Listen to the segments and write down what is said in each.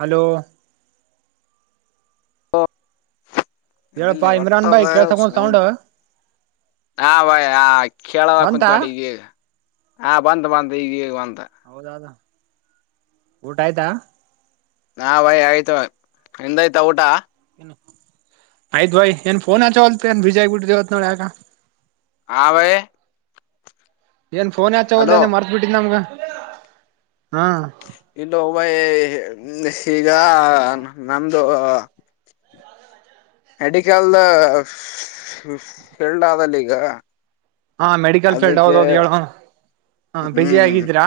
Hello ಲೋ ಎಂತಲ್ಲ ಹೇಳಪ್ಪಾ ಇಮ್ರಾನ್ ಬಾಯ್ ಒಟ್ಟದ ಕೇಳ್ಸಕೊಂಡ್ ಸೌಂಡ್ [unintelligible] ಹಾ ಭೈ ಹಾ ಕೇಳದಕುಂತ ಬಂತಾ ನೋಡ್ ಈಗ್ ಈಗ್. ಹಾ ಬಂತ ಬಂತ ಈಗ ಈಗ ಬಂತ. ಹೌದದ ಊಟ ಆಯ್ತಾ? ಹಾ ಭೈ ಆಯ್ತು ನೀಂದಾಯ್ತ ಊಟ? ಆಯ್ತ ಭೈ ಏನ್ ಫೋನ್ ಹಚ್ಚ್ವಲ್ತ ಏನ್ ಬ್ಯುಸಿ ಆಗಿಬಿಟ್ಟಿದಿ ಇವತ್ ನೋಡ್ ಯಾಗ್. ಆ ಭೈ ಏನ್ ಫೋನೇ ಹಚ್ಚವಲ್ಲಿ ಹಲೋ ಅಂದ ಮರ್ತ್ ಬಿಟ್ಟಿದ ನಮಗ ಹಾ ಇಲ್ಲೋ ಭೈ ಈಗ್ ನಮ್ದು ಎಡಿಕಲ್ದ ಫೀಲ್ಡ್ ಆದಲ್ಲ ಈಗ ಹಾ ಮೆಡಿಕಲ್ ಫೀಲ್ಡ್ ಅದಕ್ಕೆ ಹೌದೌದ ಹೇಳೋ ಹ ಹಾ ಬಿಜಿ ಆಗಿದೀರಾ?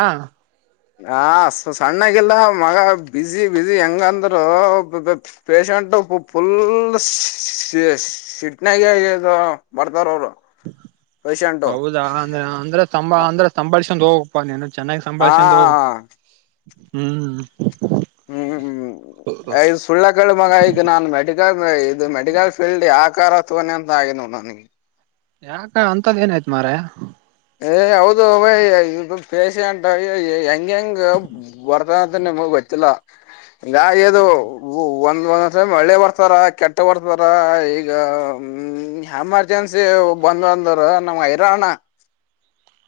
ಹ ಸಣ್ಣಗಲ್ಲ ಮಗ ಬ್ಯುಸಿ ಬ್ಯುಸಿ ಹೆಂಗಂದ್ರ. Patient full. ಸಿಟ್ನಾಗ ಇಲ್ಲಾ ಬರ್ತಾರ ಅವರು. ಪೇಶಂಟು ಹೌದಾ ಅಂದ್ರೆ ಅಂದ್ರೆ ಸಂಭ ಅಂದ್ರೆ ಸಂಭಾಳ್ಸೊಂಡ್ ಹ. ಅಪ್ಪ ನೀನು ಚೆನ್ನಾಗಿ ಆ ಸಂಭಾಳ್ಸಂಕೊಂಡ ಹೋಗ್ ಹ್ಮ್. ಹ್ಮ್ ಆಯ. ಸುಳ್ಳಕಳ ಮಗ ಈಗ ನಾನು ಮೆಡಿಕಲ್ ಇದು ಮೆಡಿಕಲ್ ಫೀಲ್ಡ್ ಯಕ್ಕಾರ್ ತೊಗೊಂಡ್ನಿ ಅಂತ ಆಗಿತ್ ನೋಡ್ ನನ್ಗೆ. ಯಾಕ ಅಂತದ್ ಏನಯ್ತು ಮಾರಯಾ. ಏ ಹೌದು ಇದು ಪೇಶಂಟ್ ಹೆಂಗ ಹೆಂಗ. ಬರ್ತಾವ್ ಅಂತ ನಿಮಗ ಗೊತ್ತ ಇಲ್ಲಾ ಹಿಂಗಾಗಿ ಇದು. ಒಂದ್ ಒಂದ್ ಮಳೆ ಬರ್ತಾರ ಕೆಟ್ಟ ಬರ್ತಾರ ಈಗ. ಹ್ಮ ಎಮರ್ಜೆನ್ಸಿ ಬಂದು ಅಂದ್ರ ನಮ್ಗ ಹೈರಾಣ.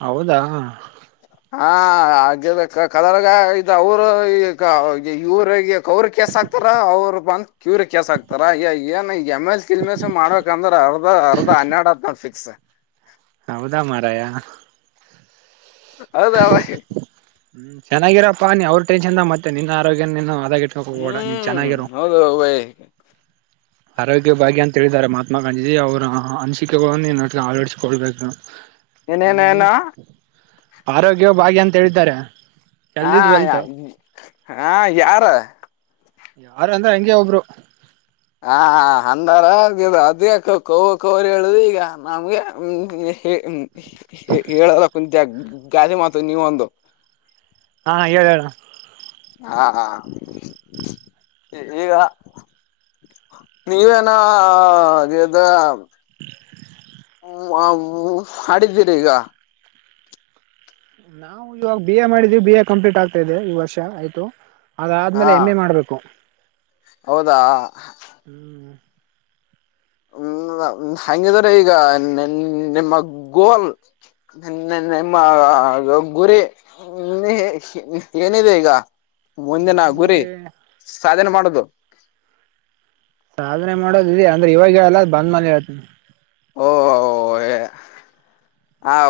ಹೌದಾ. ಹಾ ಆಬೇಕ ಕದ್ರಗ ಇದ ಅವರು ಈ ಇವ್ರಿಗೆ ಅವ್ರ ಕೆಸಕ್. ಅವರು ಬಂದ ಕ್ಯೂರ್ ಕೆಸ ಹಾಕ್ತಾರ ಏನ್. ಎಮ ಎಲ್ ತಿಲ್ಮಸ್ ಮಾಡ್ಬೇಕ ಅಂದ್ರೆ ಅರ್ಧ ಅರ್ಧ ಹನ್ಯಾಡ್ ಹ್ನಾ ಫಿಕ್ಸ್. ಹೌದಾ ಮಾರಾಯ. ಹೌದಾ ಬಾಯ್. ಹ್ಮ್ ಚೆನ್ನಾಗಿರಪ್ಪಾ ನೀ ಅವ್ರ ಟೆನ್ಶನ್ದಾಗ್ ಮತ್ತೆ ನಿನ್ ಆರೋಗ್ಯ ನೀನು ಹದ. ಹ್ಮ್ ಹೌದು ಬೈ. ಆರೋಗ್ಯ ಭಾಗ್ಯ ಅಂತ ಹೇಳಿದ್ದಾರೆ ಮಹಾತ್ಮ ಗಾಂಧೀಜಿ ಅವರ ಅನಿಸಿಕೆಗಳನ್ನು ಅಳಡಿಸಿಕೊಳ್ಬೇಕು. ಏನೇನೇನು ಆರೋಗ್ಯವ ಭಾಗ್ಯ ಅಂತ ಹೇಳಿದ್ದಾರೆ. ಹಾ ಹೆಲ್ತ್ ಇಸ್ ವೆಲ್ತ್ ಹಾ ಯಾರ. ಯಾರ ಅಂದ್ರೆ ಹಂಗೆ ಒಬ್ರು. ಹ ಅಂದಾರ ಅದ ಕೋ ಕವರಿ ಹೇಳುದು ಈಗ ನಮ್ಗೆ. ಹೇಳದ ಕುಂತ ಗಾದೆ ಮಾತು ನೀವ ಒಂದು. ಹಾ ಹಾ ಹೇಳ್ ಹೇಳ. ಹಾ ಹಾ ಈಗ. ನೀವೇನ ಇದ. [inaudible] ಮಾಡಿದಿರಿ ಈಗ. ನಾವು ಇವಾಗ ಬಿ ಎ ಮಾಡಿದ್ವಿ ಬಿ ಎ ಕಂಪ್ಲೀಟ್ ಆಗ್ತಾ ಇದೆ ಈ ವರ್ಷ ಆಯ್ತು. ಹಾ ಅದಾದಮೇಲೆ ಎಮ್ ಎ ಮಾಡಬೇಕು. ಹೌದಾ. ಹ್ಮ್. ಹ್ಮ ಹಂಗಿದಿದ್ದಾರೆ ಈಗ ನಿಮ್ಮ ಗೋಲ್. ನ ನಿಮ್ಮ ಗುರಿ ಏನಿದೆ ಈಗ. ಮುಂದಿನ ಗುರಿ ನಮ್ಗುರಿ ಸಾಧನೆ ಮಾಡೋದು. ಸಾಧನೆ ಮಾಡೋದ ಇದೆ ಅಂದ್ರೆ ಇವಾಗ ಹೇಳಲ್ಲ ಬಂದ್ ಮೇಲೆ ಹೇಳ್ತನಿ. ಓ [inaudible] ಹ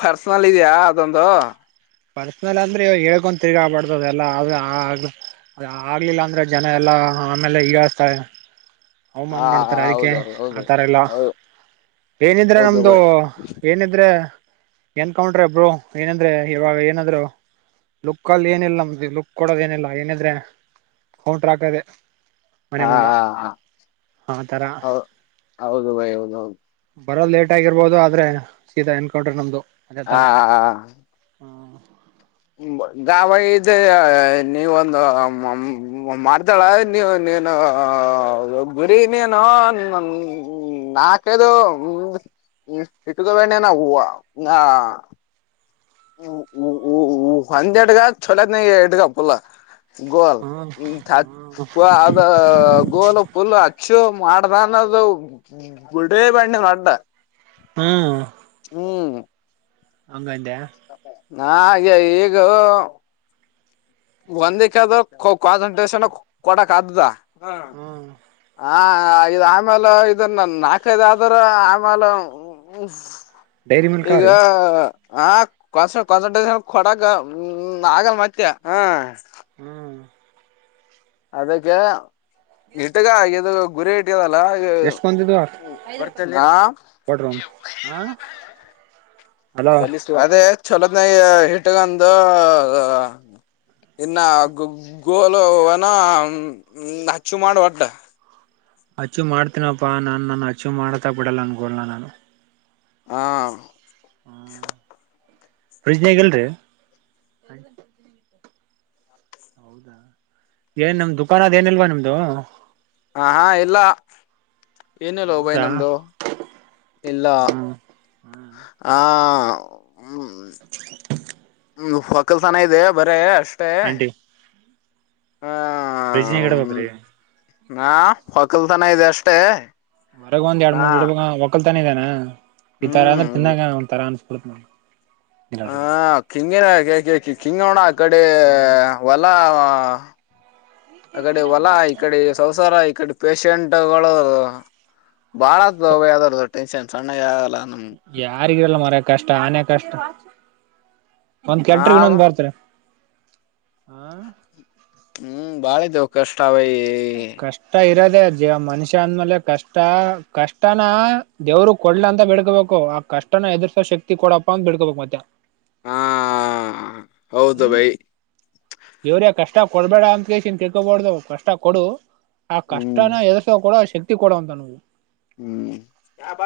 ಪರ್ಸನಲ್ ಇದೆಯಾ ಅದೊಂದು. ಪರ್ಸನಲ್ ಅಂದ್ರೆ ಇವಾಗ ಹೇಳ್ಕೊಂತ ತಿರ್ಗಾಬಾರದ ಎಲ್ಲ ಅ ಆ. ಅ ಆಗ್ಲಿಲ್ಲ ಅಂದ್ರೆ ಜನ ಎಲ್ಲಾ ಆಮೇಲೆ ಹಿಯಲ್ಸ್ತಾರೆ. ಹ ಅವಮಾನ ಮಾಡ್ತಾರೆ ಅದಕ್ಕೆ ಹೌದು ಹೌದು ಹೌದು ಆಥರ ಎಲ್ಲ. ಹೌದು ಏನಿದ್ರೆ ಹೌದು ನಮ್ದು ಬೈ ಏನಿದ್ರೆ. ಏನ್ ಕೌಂಟ್ರೆ ಬ್ರೋ ಏನಂದ್ರೆ ಇವಾಗ ಏನಾದ್ರು ಲುಕ್ ಅಲ್ಲಿ ಏನಿಲ್ಲ ನಮ್ದು ಲುಕ್ ಕೊಡೋದೆನಿಲ್ಲ ಏನಿದ್ರೆ ಕೌಂಟ್ರಾಕದೆ. ಹಾ ಹಾ ಹಾ ಹಾ ತರ ಹೌದು ಬೈ ಹೌದು ಹೌದು ಬರೋದ್ ಲೇಟ್ ಆಗಿರ್ಬೋದು ಆದ್ರೆ ಸೀದಾ ಎನ್ಕೌಂಟರ್ ನಮ್ದು. ಅದೇ ಆ ತರ ಹಾ ಹಾ [inaudible] ನಿಂಬ ಗಾವ ಇದ ಆ ನೀವೊಂದು ಮ ಮಾಡ್ತಾಳ ನೀವು ನೀನು ಗುರಿ ನೀನು ನನ್ ನಾಕೈದೊ ಹ್ ಇಟ್ಕೊಂಡಿನೇ ನಾ ಹುವ ಆ ಹ ಉ ಉ ಒಂದ್ರಡ್ಗ ಚಛೋತ್ನಾಗ್ ಇಟ್ಕ ಪುಲ್ಲು. ಗೋಲ್ ತ್ ಹ್ಮ ಪು ಅದ ಗೋಲು ಫುಲ್ ಅಚ್ಚು ಮಾಡ್ದ ಅನ್ನೋದು ಬಿುಡೇ ಬಣ್ಣಿ ನಡ್ಡ. ಹ್ಮ್ ಹ್ಮ್ ಹಂಗಂದ್ಯ ನಾ ಯ ಈಗೋ ಒಂದಕ್ಕೆದ ಕೊ ಕಾನ್ಸಂಟ್ರೇಷನ್ ಕ್ ಕೊಡಕ್ ಅದದ್ದ ಅ ಹ್ಮ್ ಹ ಇದ್ ಆಮೇಲೆ ಇದನ್ನ ನಾಲ್ಕೈದ ಆದ್ರ ಆಮೇಲೆ ಉಹ್ ಡೈರಿ ಮಿಲ್ಕ್ ಈಗ ಅವ್ರಿ ಹ ಕನ್ಸ ಕಾನ್ಸಂಟ್ರೇಷನ್ ಕೊಡಕ್ ಹ್ಮ್ ಆಗಲ್ ಮತ್ತೆ ಹ ಹ್ಮ್ ಅದಕ್ಕೆ ಇಟ್ಟಗ ಇದು ಗುರಿ ಇಟ್ ಡ್ತೀವಲ್ಲ ಅ ಎಷ್ಟ್ ಬಂದಿದ್ದು ಹಾ ಕೊಡ್ರಿ ಒಂದ್ ಹ ಹಲೋ ಸಲ್ಲಿಸ್ಟು ಅದೇ ಚಲೋತ್ನಾಗೇ ಇಟ್ಗಂದೂ ಇನ್ನು ಗ ಗೋಲುನ ಅಚ್ಚು ಮಾಡ್ ಒಟ್ಟ. ಅಚೀವ್ ಮಾಡ್ತೀನಪ್ಪಾ ನಾನ್ ನನ್ನ ಅಚೀವ್ ಮಾಡತಾ ಬಿಡಲ್ಲ ನನ್ ಗೋಲ್ ನ ನಾನು. ಹಾ ಫ್ರಿಜಿನಾಗಿಲ್ರಿ ಏನ್ ನಮ್ ದುಕಾನದೆನಿಲ್ವಾ ನಿಮ್ದು? ಅ ಹಾ ಎಲ್ಲ ಏನಿಲ್ವ ಬೈ ಹೌದಾ ನಮ್ದು. ಇಲ್ಲ ಹ್ಮ ಆ ಹ್ಮ ಹ್ಮ ಹೊಕಲ್ಸನ ಇದೆ ಬರೇ ಅಷ್ಟೇ. ಆಂಟಿ ಹಾ ಫ್ರಿಜ್ ನಾಗ್ ಇಡ್ಬೇಕ್ರೀ ನಾ ಹೊಕಲ್ತನ ಇದೆ ಅಷ್ಟೇ. ಹೊರಗ ಒಂದ್ ಎರಡ್ ಹಾ ಮೂರ್ ಇಡ್ಬ ಹೊಕ್ಕಲ್ತನ ಇದೆನ? ಈ ತರ ಅಂದ್ರೆ ಹ್ಮ್ ತಿನ್ನಾಗ ಒಂತರ ಅನ್ಸ್ಬಿಡತ್ ನೋಡು. ಹ ಕಿಂಗಿನ ಅ ಕಿ ಕಿ ಕಿಂಗೋಣ ಆ ಕಡಿ ಹೊಲಾ ಅ ಕಡೆ ಒಲಾ ಇಕಡೆ ಸಂಸಾರ ಈ ಕಡೆ ಪೆಷೆಂಟ್ಗಳು ಬಾಳತ್ [unintelligible] ಯಾರ್ದ ಟೆನ್ಷನ್. ಸಣ್ಣಗೆ ಆಯಲ್ಲ ನಮ್ ಯಾರಿಗಿರಲ್ಲ ಮರಯ ಕಷ್ಟ ಆನೆ ಕಷ್ಟ ಒಂದ್ ಹಾವ ಕೆಟ್ರಗನ್ನೊಂದ್ ಬರ್ತರಿ. ಹಾ ಹ್ಮ್ ಬಾಳಿದ್ದವ ಕಷ್ಟ ಬೈ ಕಷ್ಟ ಇರದೆ ಜೀವ ಮನುಷ್ಯ ಅಂದ್ಮೇಲೆ ಕಷ್ಟ ಕಷ್ಟನ ದೇವರು ಕೊಡ್ಲ ಅಂತ ಬೇಡ್ಕೋಬೇಕು ಆ ಕಷ್ಟನ ಎದುರ್ಸೋ ಶಕ್ತಿ ಕೊಡಪ್ಪ ಅಂತ್ ಬಿಡ್ಕೋಬೇಕ್ ಮತ್ತ. ಹಾ ಹೌದು ಬೈ ದೇವ್ರೆ ಕಷ್ಟ ಕೊಡ್ಬೇಡ ಅಂತಕೇಸಿನ್ ಕೇಳ್ಕೋಬಾರ್ದು ಕಷ್ಟ ಕೊಡು ಆ ಹ್ಮ್ ಕಷ್ಟನ ಎದುಸೋ ಕೂಡ ಶಕ್ತಿ ಕೊಡು ಅಂತನ್ [unintelligible] ಹ್ಮ್ ಯಾವ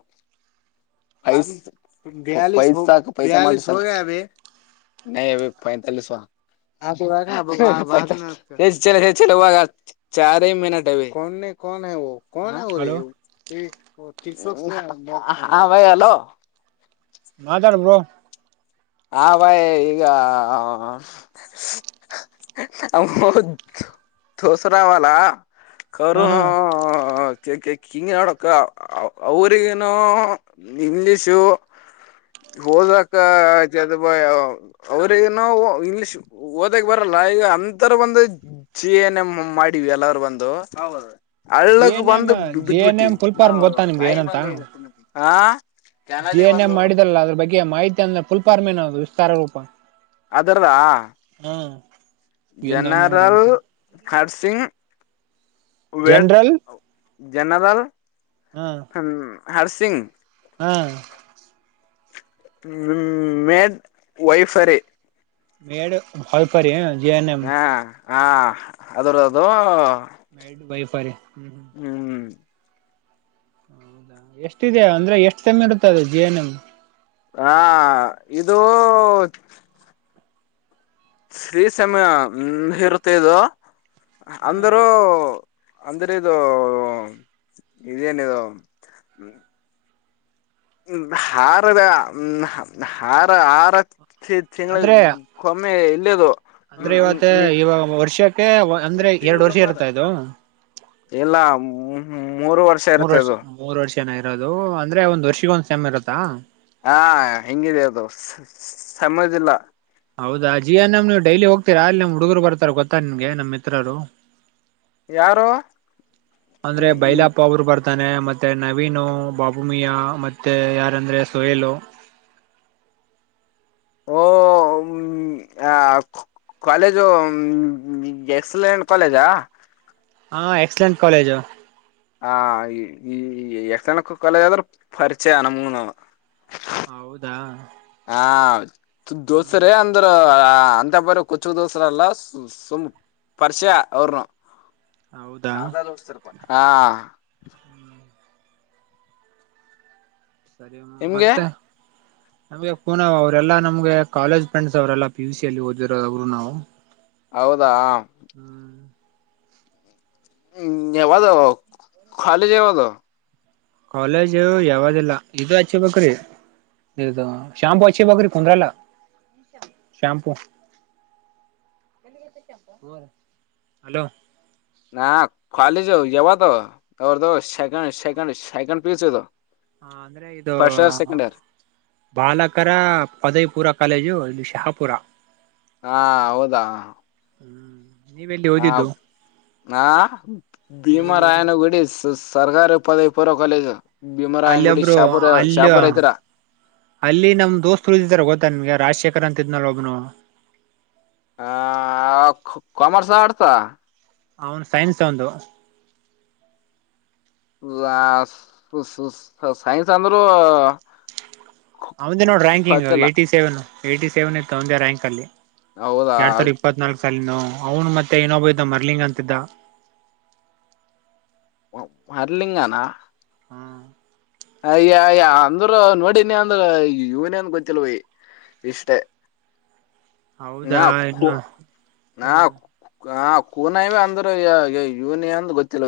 [unintelligible] ಐಸ್ ಪೈಸಾ ಹಾಕು ಪೈಸಾ [unintelligible] [unintelligible] [unintelligible] ಅಲೋ ಹಾ ಬೈ ಅಲೋ ಮಾತಾಡ್ ಬ್ರೋ ಆ ಬಾಯ್ ಈಗ [unintelligible] ಹಾ ಕರುಣಾ ಹಾ ಎಕ್ ಎಕ್ ಹಿಂಗೆ ನೋಡಕ ಅವರಿಗೇನೋ ಇಂಗ್ಲಿಷು ಹೋದಕ್ಕ [unintelligible] ಅವ್ರಿಗೇನೋವ್ ಇಂಗ್ಲಿಷ್. ಓದಕ್ಕೆ ಬರಲ್ಲ ಈಗ ಅಂತರ ಬಂದು [unintelligible] ಜಿ ಹಳ್ಳಕ್ ಎನ್ ಎಂ ಬಂದು ಜಿ ಬಿದ್ ಎನ್ ಎಂ ಬಿಟ್ಟಿವಿ ಫುಲ್ ಫಾರ್ಮ್ ಗೊತ್ತಾ ನಿಮ್ಗೆ ಏನಂತ [unintelligible] ಹ ಜಿ ಎನ್ ಮಂ ಮಾಡಿದ್ರಲ್ಲ ಅದ್ರ ಬಗ್ಗೆ ಮಾಹಿತಿ ಅಂದ್ರೆ ಫುಲ್ಫಾರ್ಮ್ ಏನು ಅದು ವಿಸ್ತಾರ ರೂಪ. ಅದ್ರದ ಹಾ ಏನ್ [unintelligible] ಹರ್ಸಿಂಗ್ ವೆಡ್ ಜನರಲ್ ಜನರಲ್ ಹಾ ಹ ಹರ್ಸಿಂಗ್ ಹ್ಮ ಮೇಡ್ ವೈಫರಿ. ಮೇಡ್ ಹೊಲ್ಪರಿ ಜಿ ಏನ್ ಎಂ ಹಾ ಹಾ ಅದರದು ಮೇಡ್ ವೈಫರಿ ಹ್ಮ್ ಹ್ಮ್ ಹ್ಮ್ ಎಷ್ಟ್ ಇದೆ ಅಂದ್ರೆ ಎಷ್ಟು ಸೆಮ್ ಇರುತ್ತದು ಜಿ ಎನ್ ಎಮ್. ಹಾ ಇದು ಶ್ರೀ ಸಮ್ಮ ಇರುತ್ತೆ ಅದು ಹ್ಮ್ ಅಂದರು ಅಂದ್ರೆ ಇದು ಇದೇನಿದು ಹಾರದ ಹ್ ಹಾರ ಆರ ತಿ ತಿಂಗ್ಳದ್ ಅಂದ್ರೆ ಕೊಮ್ಮೆ ಇಲ್ಲೇದು. ಅಂದ್ರೆ ಇವತ್ತ ಇವಾಗ ವರ್ಷಕ್ಕೆ ವ್ ಅಂದ್ರೆ ಎರಡು ವರ್ಷ ಇರ್ತಾ ಇದು. ಎಲ್ಲಾ ಉಹು ಮೂರು ವರ್ ಮೂರ್ ವರ್ಷ ಮೂರ್ ವರ್ಷನೇ ಇರೋದು ಅಂದ್ರೆ ಒಂದ್ ವರ್ಷಗ ಒಂದ್ ಸೆಮ್ ಇರುತ್ತಾ? ಹಾ ಹೆಂಗಿದೆ ಅದು ಸಮಯ್ದಿಲ್ಲ. ಹೌದಾ ಜಿ ಏನ್ ಎಮ್ಮು ಡೈಲಿ ಹೋಗ್ತೀರ ಅಲ್ಲಿ ನಮ್ ಹುಡುಗರು ಬರ್ತಾರ ಗೊತ್ತಾ ನಿನ್ಗೆ ನಮ್ ಮಿತ್ರರು. ಯಾರು ಅಂದ್ರೆ ಬೈಲಪ್ ಅವರು ಬರ್ ಈಗ ತಾನೆ ಮತ್ತೆ ನವೀನು ಬಾಬುಮಿಯಾ ಮತ್ತೆ ಯಾರಂದ್ರೆ ಸೊಹೇಲು. [unintelligible] ಹ ಕಾಲೇಜು ಎಕ್ಸಲೆಂಟ್ ಕಾಲೇಜಾ. ಹಾ ಎಕ್ಸಲೆಂಟ್ ಕಾಲೇಜು. ಆ ಎ ಎಕ್ಸಲೆಂಟ್ ಕಾಲೇಜ್ ಅಂದ್ರೆ ಪರಿಚಯ ನಮಗೂ. ಹೌದಾ. ಹಾ ಹ್ಮ್ ದೋಸ್ತರು ಅಂದ್ರ. ಅಂತ ಪರಿ ಕುಚುಕು ದೋಸ್ತರಲ್ಲ ಸುಮ್ನೆ ಪರಿಚಯ ಅವ್ರನು. ಹೌದಾ ಸಾದಾ ದೋಸ್ತರ ಪಾ. ಸರಿ ನಿಮ್ಗೆ ಮತ್ತೆ. ನಮಗೆ ಕುನಾವ್ ಅವ್ರರೆಲ್ಲಾ ನಮ್ಗೆ ಕಾಲೇಜ್ ಫ್ರೆಂಡ್ಸ್ ಅವರೆಲ್ಲ ಪಿ ಯು ಸಿಲ್ಲಿ ಓದಿರೋದ ಅವ್ರು ನಾವು. ಹೌದಾ. ಹ್ಮ್ ಹ ಯಾವದು ಕಾಲೇಜ್ ಯಾವದು. ಕಾಲೇಜು ಯಾವ್ದಿಲ್ಲ ಇದು ಹಚ್ಬೇಕ್ರಿ. ಇದು ಶಾಂಪೂ ಹಚ್ಕೋಬೇಕು ರೀ ಕುಂದ್ರಲ್ಲ. Shampoo hello. ನಾ ಕಾಲೇಜ್ ಯಾವದ ಯಾ ಸೆಕೆಂಡ್ ಸೆಕೆಂಡ್ ಸೆಕೆಂಡ್ ಪಿಯುಸಿದು. ಹ ಆದ್ರೆ ಇದು. ಬಾಲಕರ ಪದವಿಪುರ ಕಾಲೇಜು ಶಹಾಪುರ. ಹಾ ಹೌದಾ. ಹ್ಮ್. ನೀವೆಲ್ಲಿ ಹ ಓದಿದ್ದು ಹಾ ನೀವೆಲ್ಲಿ ಓದಿದ್ದು ಭೀಮಾರಾಯನಗುಡಿ ಸಗರ್. ಪದವಿಪೂರ್ವ ಕಾಲೇಜ್ ಭೀಮರಾಯನ ಅಲ್ಲಿ ಗುಡಿ ಒಬ್ರು ಶಹಾಪುರ್ ಅಲ್ಲಿ ಹತ್ತಿರ. ಅಲ್ಲಿ ನಮ್ ದೋಸ್ತರು ಇದಾರೆ ಗೊತ್ತೇನು ನಿಮಗೆ ರಾಜಶೇಖರ್ ಅಂತ ಇದ್ನಲ್ ಒಬ್ನು. ಆ ಕಾಮರ್ಸ್ ಮೋಡತ ಅವನ್ದು ಸೈನ್ಸ್ ಅವನ್ದು. [unintelligible] ಸೈನ್ಸ್ ಅಂದ್ರರು ಅವನದೇ ನೋಡ್ ranking eighty seven eighty seven ಇತ್ತು ಅವಂದೇ ರಾಕಿಂಗ್ ಅಲ್ಲಿ. ಹೌದಾ ಎರಡ್ ಸಾವಿರದ ಇಪ್ಪತ್ನಾಲ್ಕಕ್ ಸಾಲಿನ ಅವ್ನು ಮತ್ತೆ ಇಏೊಬ ಇದ್ದ ಮರ್ಲಿಂಗ ಅಂತಿದ್ದ. ಮರಲಿಂಗನಾ. ಹಾ. ಅಯ್ಯಯ ಅಂದ್ರ ನೋಡಿನಿ ಅಂದ್ರ ಇವನ ಅಂದ ಗೊತ್ತಿಲ್ವ ಇಷ್ಟೇ. ಹೌದಾ ನಾ ನ್ನು ಹ್ಮ. ಗಾ ಕೂನಇವಿ ಅಂದ್ರ ಯೂನಿ ಅಂದ ಗೊತ್ತಿಲ್ಲ.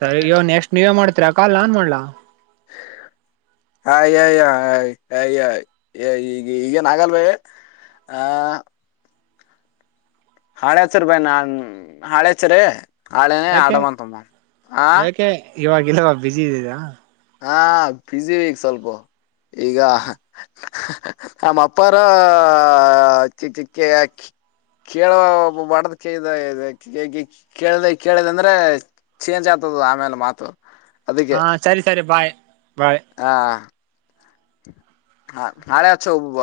ಸರಿ ಇವೋ ನೆಕ್ಸ್ಟ್ ನೀವೇ ಮಾಡ್ತತಿರಾ ಕಾಲಲ್ಲಾನ್ ಮಾಡಲಾ. [unintelligible] ಹಯ ಈ ಈಗೇನ್ ಆಗಲ್ವ. ಆ [unintelligible] ನಾಳೆ ಹಚ್ಚರಿ ಬಾಯಿ ನಾನ್ ನಾಳೆ ಹಚ್ಚರಿ ಆಡಮ್ ಮಂತ ಆ. ಇವಾಗಲ್ಲವ ಬ್ಯಸಿ ಇದಿರಾ. ಹಾ ಬಿಜಿ ಈಗ ಸ್ವಲ್ಪ ಈಗ. ನಮ್ಮ ಅಪ್ಪಾರ ಚಿ ಚಿಕ್ಕೆ ಕೆ ಕೇಳೋ ಬಡದ ಕ ಕೇಳ್ದ ಕೇಳ್ದ ಅಂದ್ರೆ. ಚೇಂಜ್ ಆಗ್ತದ ಆಮೇಲೆ ಮಾತು. ಹಾ ಸರಿ ಸರಿ ಬಾಯ್ ಬಾಯ್. ಹಾ. ಹಾ ನಾಳೆ. [unintelligible]